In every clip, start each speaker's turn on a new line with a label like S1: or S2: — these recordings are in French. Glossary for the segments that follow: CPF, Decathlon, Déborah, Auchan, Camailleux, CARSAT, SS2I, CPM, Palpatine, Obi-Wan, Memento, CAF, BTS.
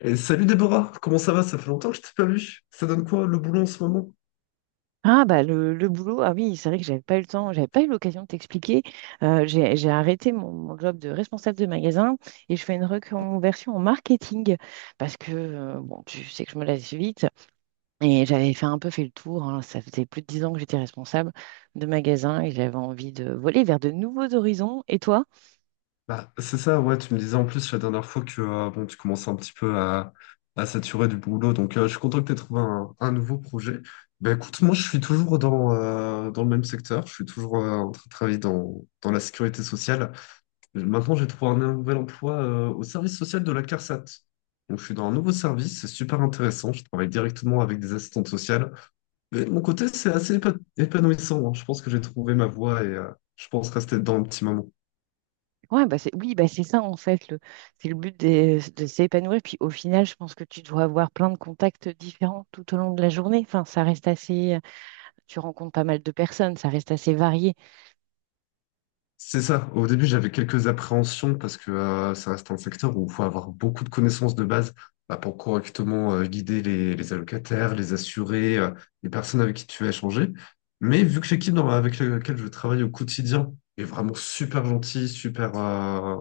S1: Et salut Déborah, comment ça va? Ça fait longtemps que je t'ai pas vu. Ça donne quoi le boulot en ce moment?
S2: Ah bah le boulot, ah oui, c'est vrai que j'avais pas eu le temps, j'avais pas eu l'occasion de t'expliquer. J'ai arrêté mon job de responsable de magasin et je fais une reconversion en marketing parce que bon, tu sais que je me lasse vite et j'avais fait un peu fait le tour, hein. Ça faisait plus de 10 ans que j'étais responsable de magasin et j'avais envie de voler vers de nouveaux horizons. Et toi?
S1: Bah, c'est ça, ouais, tu me disais en plus la dernière fois que bon, tu commençais un petit peu à saturer du boulot, donc je suis content que tu aies trouvé un nouveau projet. Bah écoute, moi je suis toujours dans le même secteur, je suis toujours en train de travailler dans la sécurité sociale. Maintenant j'ai trouvé un nouvel emploi au service social de la CARSAT. Donc je suis dans un nouveau service, c'est super intéressant, je travaille directement avec des assistantes sociales. Mais de mon côté, c'est assez épanouissant, hein. Je pense que j'ai trouvé ma voie et je pense rester dedans un petit moment.
S2: Ouais, oui, bah c'est ça en fait, c'est le but de s'épanouir. Puis au final, je pense que tu dois avoir plein de contacts différents tout au long de la journée. Enfin, ça reste assez. Tu rencontres pas mal de personnes, ça reste assez varié.
S1: C'est ça. Au début, j'avais quelques appréhensions parce que ça reste un secteur où il faut avoir beaucoup de connaissances de base bah, pour correctement guider les allocataires, les assurés, les personnes avec qui tu vas échanger. Mais vu que l'équipe avec laquelle je travaille au quotidien est vraiment super gentille, super,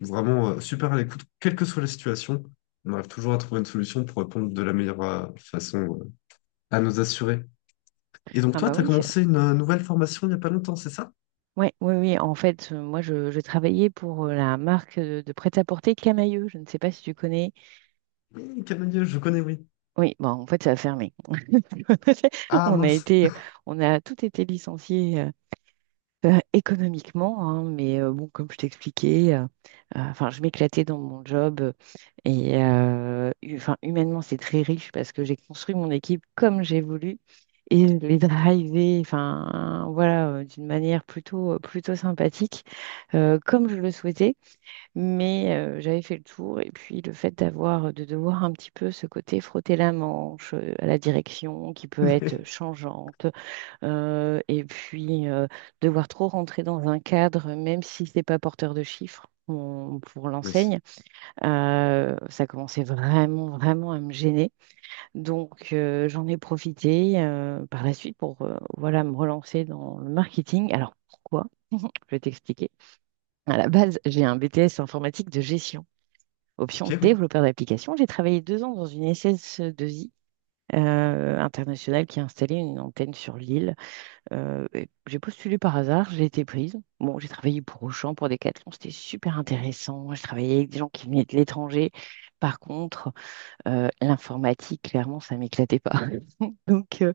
S1: vraiment super à l'écoute, quelle que soit la situation, on arrive toujours à trouver une solution pour répondre de la meilleure façon à nos assurés. Et donc
S2: Ah
S1: toi,
S2: bah
S1: tu as
S2: oui,
S1: commencé une nouvelle formation il n'y a pas longtemps, c'est ça?
S2: ouais, oui. En fait, moi, je travaillais pour la marque de prêt-à-porter Camailleux. Je ne sais pas si tu connais.
S1: Oui, Canadieux, je connais, oui.
S2: Oui, bon, en fait, ça a fermé.
S1: Ah
S2: On a
S1: mince.
S2: on a tout été licencié. Euh, Économiquement, hein, mais bon, comme je t'expliquais, enfin, je m'éclatais dans mon job et enfin, humainement, c'est très riche parce que j'ai construit mon équipe comme j'ai voulu et je l'ai drivée, enfin, voilà, d'une manière plutôt sympathique, comme je le souhaitais, mais j'avais fait le tour et puis le fait d'avoir, de devoir un petit peu ce côté frotter la manche à la direction qui peut être changeante euh, et puis, euh, devoir trop rentrer dans un cadre, même si ce n'est pas porteur de chiffres pour
S1: Oui.
S2: l'enseigne, ça commençait vraiment, vraiment à me gêner. Donc, j'en ai profité par la suite pour voilà, me relancer dans le marketing. Alors, pourquoi? Je vais t'expliquer. À la base, j'ai un BTS informatique de gestion,
S1: Ok,
S2: option
S1: oui.
S2: développeur d'application. J'ai travaillé 2 ans dans une SS2I internationale qui a installé une antenne sur l'île. Et j'ai postulé par hasard, j'ai été prise. Bon, j'ai travaillé pour Auchan, pour Decathlon, c'était super intéressant. Je travaillais avec des gens qui venaient de l'étranger. Par contre, l'informatique, clairement, ça m'éclatait pas. Donc,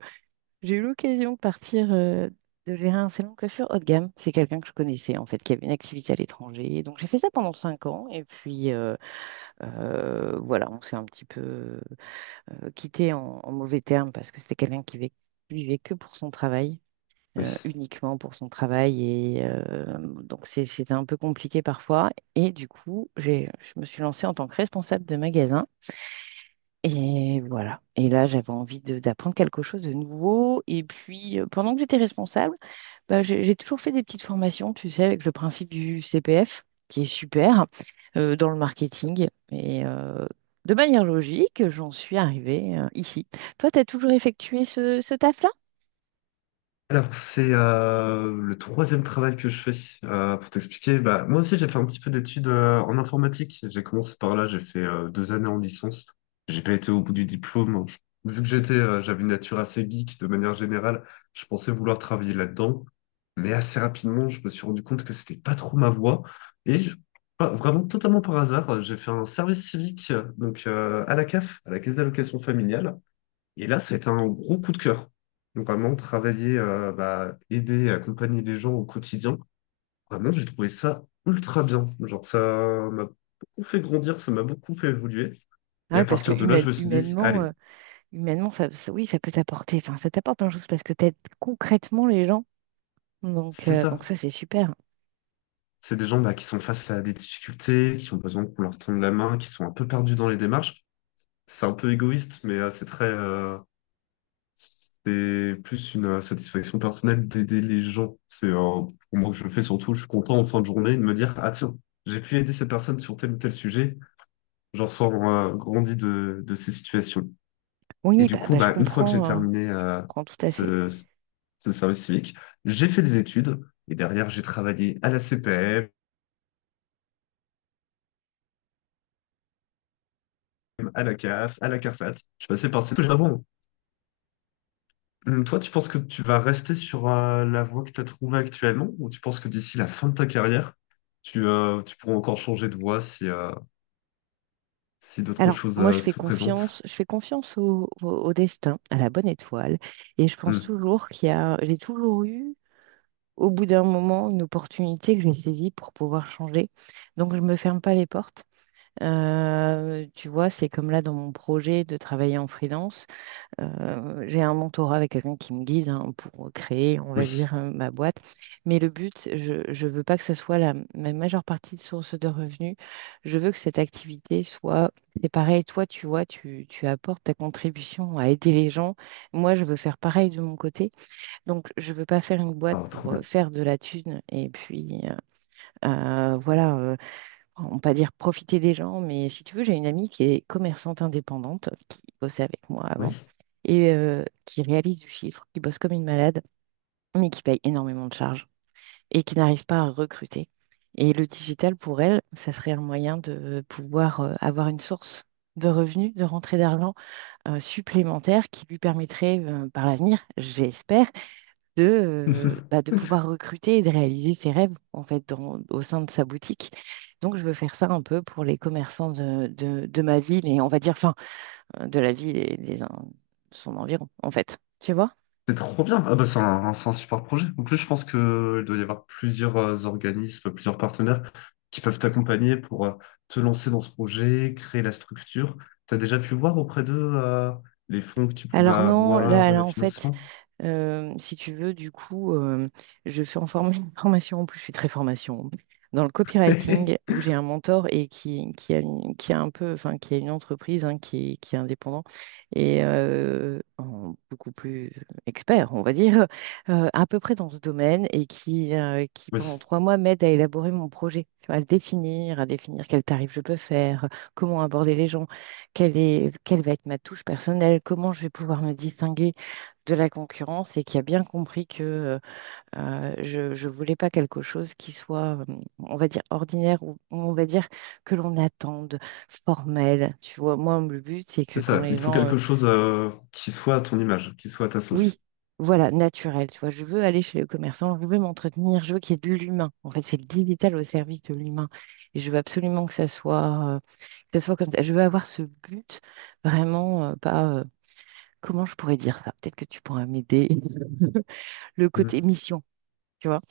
S2: j'ai eu l'occasion de partir, de gérer un salon de coiffure haut de gamme. C'est quelqu'un que je connaissais, en fait, qui avait une activité à l'étranger. Donc, j'ai fait ça pendant 5 ans. Et puis, voilà, on s'est un petit peu quitté en mauvais termes parce que c'était quelqu'un qui vivait que pour son travail,
S1: Oui.
S2: uniquement pour son travail. Et donc, c'était un peu compliqué parfois. Et du coup, je me suis lancée en tant que responsable de magasin. Et voilà. Et là, j'avais envie d'apprendre quelque chose de nouveau. Et puis, pendant que j'étais responsable, bah, j'ai toujours fait des petites formations, tu sais, avec le principe du CPF, qui est super, dans le marketing. Et de manière logique, j'en suis arrivée ici. Toi, tu as toujours effectué ce taf-là?
S1: Alors, c'est le troisième travail que je fais. Pour t'expliquer, bah, moi aussi, j'ai fait un petit peu d'études en informatique. J'ai commencé par là, j'ai fait 2 années en licence. J'ai pas été au bout du diplôme. J'avais une nature assez geek de manière générale, je pensais vouloir travailler là-dedans. Mais assez rapidement, je me suis rendu compte que c'était pas trop ma voie. Et je- vraiment, totalement par hasard, j'ai fait un service civique donc à la CAF, à la Caisse d'allocation familiale. Et là, ça a été un gros coup de cœur. Donc, vraiment, travailler, bah, aider, accompagner les gens au quotidien. Vraiment, j'ai trouvé ça ultra bien. Genre, ça m'a beaucoup fait grandir, ça m'a beaucoup fait évoluer.
S2: Ah
S1: Et à
S2: oui, parce que
S1: partir de là, je me suis dit,
S2: humainement,
S1: allez,
S2: humainement ça, oui, ça peut t'apporter, enfin, ça t'apporte plein de choses parce que tu aides concrètement les gens.
S1: c'est
S2: Donc
S1: ça.
S2: ça, c'est super.
S1: C'est des gens bah, qui sont face à des difficultés, qui ont besoin qu'on leur tende la main, qui sont un peu perdus dans les démarches. C'est un peu égoïste, mais c'est plus une satisfaction personnelle d'aider les gens. C'est pour moi que je le fais surtout. Je suis content en fin de journée de me dire, ah tiens, j'ai pu aider cette personne sur tel ou tel sujet. J'en sors grandi de ces situations. Et
S2: Oui,
S1: du coup, bah, une fois que j'ai
S2: je
S1: terminé
S2: comprends tout à fait.
S1: ce, ce service civique, j'ai fait des études et derrière, j'ai travaillé à la CPM, à la CAF, à la CARSAT. Je suis passé par ces choses avant. Toi, tu penses que tu vas rester sur la voie que tu as trouvée actuellement ou tu penses que d'ici la fin de ta carrière, tu pourras encore changer de voie si d'autres
S2: Alors,
S1: choses
S2: moi,
S1: euh, se présentent?
S2: je fais confiance au destin, à la bonne étoile, et je pense
S1: Hum.
S2: toujours qu'il y a, j'ai toujours eu, au bout d'un moment, une opportunité que j'ai saisie pour pouvoir changer. Donc, je ne me ferme pas les portes. Tu vois, c'est comme là dans mon projet de travailler en freelance. J'ai un mentorat avec quelqu'un qui me guide hein, pour créer, on va dire,
S1: Oui.
S2: ma boîte. Mais le but, je ne veux pas que ce soit ma majeure partie de source de revenus. Je veux que cette activité soit, c'est pareil, toi, tu vois, tu apportes ta contribution à aider les gens. Moi, je veux faire pareil de mon côté. Donc, je ne veux pas faire une boîte
S1: Ah, trop
S2: pour
S1: bien.
S2: faire de la thune et puis, voilà, enfin, on pas dire profiter des gens, mais si tu veux, j'ai une amie qui est commerçante indépendante, qui bossait avec moi
S1: Oui.
S2: avant, et qui réalise du chiffre, qui bosse comme une malade, mais qui paye énormément de charges et qui n'arrive pas à recruter. Et le digital, pour elle, ça serait un moyen de pouvoir avoir une source de revenus, de rentrée d'argent supplémentaire qui lui permettrait par l'avenir, j'espère, de, bah, de pouvoir recruter et de réaliser ses rêves en fait au sein de sa boutique. Donc je veux faire ça un peu pour les commerçants de ma ville et on va dire, enfin, de la ville et son environ en fait. Tu vois?
S1: C'est trop bien. Ah bah, c'est un super projet. En plus, je pense qu'il doit y avoir plusieurs organismes, plusieurs partenaires qui peuvent t'accompagner pour te lancer dans ce projet, créer la structure. Tu as déjà pu voir auprès d'eux les fonds que tu pouvais
S2: Alors non,
S1: avoir,
S2: là
S1: les
S2: en fait,
S1: financements?
S2: si tu veux, du coup, je fais une formation, en plus je suis très formation, dans le copywriting, où j'ai un mentor et qui a, qui a un peu, enfin, qui a une entreprise hein, qui est indépendant et beaucoup plus expert, on va dire, à peu près dans ce domaine et qui
S1: Oui.
S2: pendant 3 mois m'aide à élaborer mon projet, tu vois, à le définir, à définir quel tarif je peux faire, comment aborder les gens, quelle va être ma touche personnelle, comment je vais pouvoir me distinguer de la concurrence et qui a bien compris que je voulais pas quelque chose qui soit, on va dire, ordinaire ou on va dire que l'on attende, formel. Tu vois, moi, le but, c'est
S1: C'est
S2: que quand
S1: ça, il
S2: les
S1: te faut
S2: gens,
S1: quelque chose qui soit à ton image, qui soit à ta sauce.
S2: oui, voilà, naturel, tu vois, je veux aller chez les commerçants, je veux m'entretenir, je veux qu'il y ait de l'humain. En fait, c'est le digital au service de l'humain. Et je veux absolument que ça soit comme ça. Je veux avoir ce but vraiment, pas, comment je pourrais dire ça? Peut-être que tu pourras m'aider. Le côté
S1: Mm.
S2: mission, tu vois.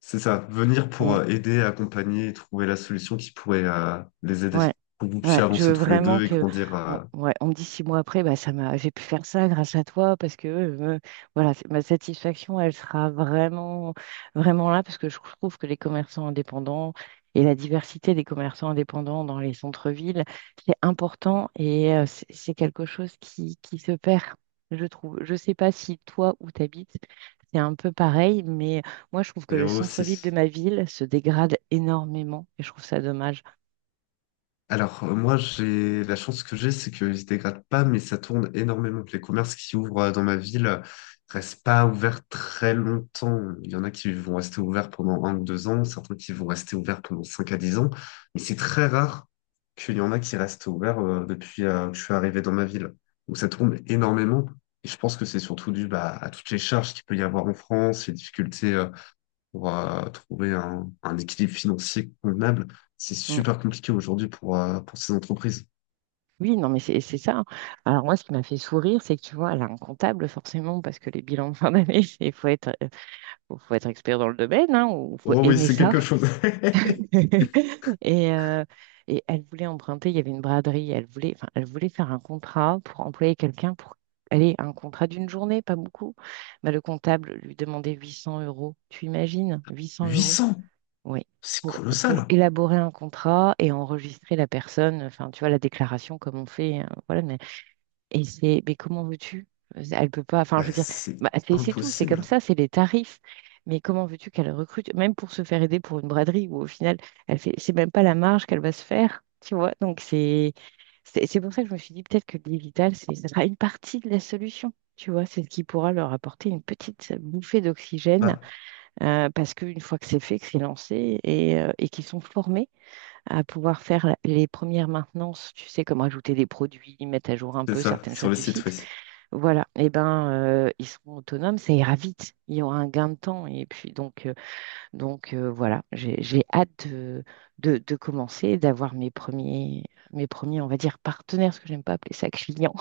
S1: C'est ça, venir pour
S2: On,
S1: euh, aider, accompagner et trouver la solution qui pourrait les aider,
S2: Ouais,
S1: pour que vous
S2: ouais,
S1: puissiez
S2: je
S1: avancer
S2: veux
S1: tous les
S2: vraiment
S1: deux et
S2: que,
S1: grandir euh,
S2: ouais, on me dit 6 mois après, bah ça m'a, j'ai pu faire ça grâce à toi parce que, voilà, ma satisfaction, elle sera vraiment là parce que je trouve que les commerçants indépendants et la diversité des commerçants indépendants dans les centres-villes, c'est important et c'est quelque chose qui se perd, je trouve. Je sais pas si toi où t'habites, c'est un peu pareil, mais moi je trouve que
S1: et eux
S2: le centre-ville de
S1: aussi.
S2: ma ville se dégrade énormément et je trouve ça dommage.
S1: Alors, moi, j'ai la chance que j'ai, c'est qu'ils ne se dégradent pas, mais ça tourne énormément. Les commerces qui ouvrent dans ma ville restent pas ouverts très longtemps. Il y en a qui vont rester ouverts pendant 1 ou 2 ans, certains qui vont rester ouverts pendant 5 à 10 ans, mais c'est très rare qu'il y en a qui restent ouverts depuis que je suis arrivé dans ma ville. Donc, ça tourne énormément. Et je pense que c'est surtout dû bah, à toutes les charges qu'il peut y avoir en France, les difficultés pour trouver un équilibre financier convenable, c'est
S2: Mm.
S1: super compliqué aujourd'hui pour ces entreprises.
S2: Oui, non, mais c'est ça, hein. Alors moi, ce qui m'a fait sourire, c'est que tu vois, elle a un comptable forcément, parce que les bilans de fin d'année, faut être expert dans le domaine, hein, ou faut
S1: Oh oui,
S2: aimer
S1: c'est quelque
S2: ça.
S1: chose.
S2: Et, euh, et elle voulait emprunter, il y avait une braderie, enfin, elle voulait faire un contrat pour employer quelqu'un pour aller, un contrat d'une journée, pas beaucoup. Bah, le comptable lui demandait 800 euros. Tu imagines, 800
S1: Huit
S2: euros?
S1: cents,
S2: Oui.
S1: c'est
S2: Pour, pour
S1: colossal.
S2: élaborer un contrat et enregistrer la personne, enfin, tu vois, la déclaration comme on fait, voilà, et c'est, mais comment veux-tu? Elle peut pas, enfin, je
S1: Bah,
S2: veux dire,
S1: c'est
S2: bah, c'est tout, c'est comme
S1: impossible.
S2: ça, c'est les tarifs. Mais comment veux-tu qu'elle recrute, même pour se faire aider pour une braderie, où au final, elle fait, c'est même pas la marge qu'elle va se faire, tu vois? Donc, c'est pour ça que je me suis dit, peut-être que le digital, ça sera une partie de la solution, tu vois? C'est ce qui pourra leur apporter une petite bouffée d'oxygène,
S1: Bah,
S2: parce qu'une fois que c'est fait, que c'est lancé, et qu'ils sont formés à pouvoir faire les premières maintenances, tu sais, comme rajouter des produits, mettre à jour un
S1: c'est
S2: peu
S1: ça,
S2: certaines
S1: sur
S2: choses
S1: le
S2: du
S1: site, oui.
S2: site, voilà, eh ben, ils seront autonomes, ça ira vite, il y aura un gain de temps. Et puis donc, voilà, j'ai hâte de commencer, d'avoir mes premiers, on va dire, partenaires, parce que j'aime pas appeler ça clients.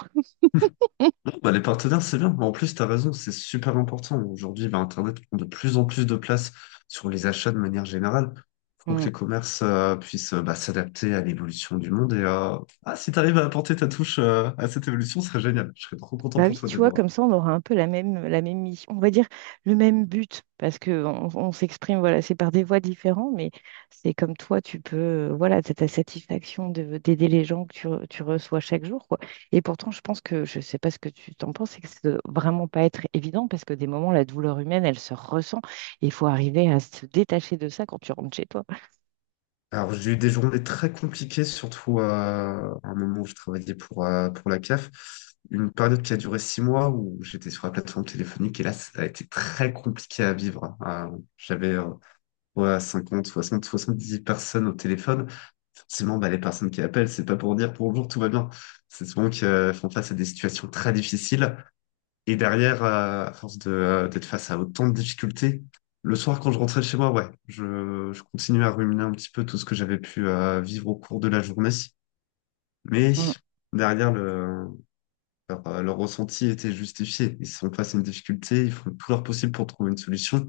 S1: Bon, bah, les partenaires, c'est bien. En plus, tu as raison, c'est super important. Aujourd'hui, bah, Internet prend de plus en plus de place sur les achats de manière générale. Il faut que les commerces puissent bah, s'adapter à l'évolution du monde. Et ah, si tu arrives à apporter ta touche à cette évolution, ce serait génial. Je serais trop content
S2: Bah
S1: pour
S2: oui,
S1: toi,
S2: tu vois,
S1: Déborah.
S2: comme ça, on aura un peu la même mission, on va dire le même but, parce que on s'exprime, voilà, c'est par des voies différentes, mais c'est comme toi, tu peux, voilà, t'as ta satisfaction de, d'aider les gens que tu reçois chaque jour, quoi. Et pourtant, je pense que, je sais pas ce que tu t'en penses, c'est que ça doit vraiment pas être évident, parce que des moments, la douleur humaine, elle se ressent, et il faut arriver à se détacher de ça quand tu rentres chez toi.
S1: Alors, j'ai eu des journées très compliquées, surtout à un moment où je travaillais pour la CAF. Une période qui a duré 6 mois où j'étais sur la plateforme téléphonique et là, ça a été très compliqué à vivre. J'avais ouais, 50, 60, 70 personnes au téléphone. Forcément, bah, les personnes qui appellent, c'est pas pour dire bonjour, tout va bien. C'est souvent qu'elles font face à des situations très difficiles. Et derrière, à force d'être face à autant de difficultés, le soir, quand je rentrais chez moi, ouais, je continuais à ruminer un petit peu tout ce que j'avais pu vivre au cours de la journée. Mais derrière, leur ressenti était justifié. Ils sont face à une difficulté, ils font tout leur possible pour trouver une solution.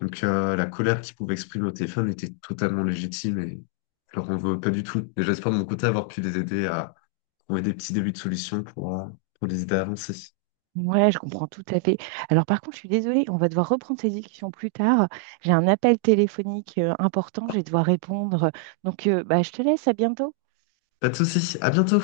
S1: Donc la colère qu'il pouvait exprimer au téléphone était totalement légitime et je leur en veux pas du tout. Et j'espère de mon côté avoir pu les aider à trouver des petits débuts de solutions pour les aider à avancer.
S2: Ouais, je comprends tout à fait. Alors par contre, je suis désolée, on va devoir reprendre ces discussions plus tard. J'ai un appel téléphonique important, je vais devoir répondre. Donc, bah, je te laisse, à bientôt.
S1: Pas de soucis, à bientôt!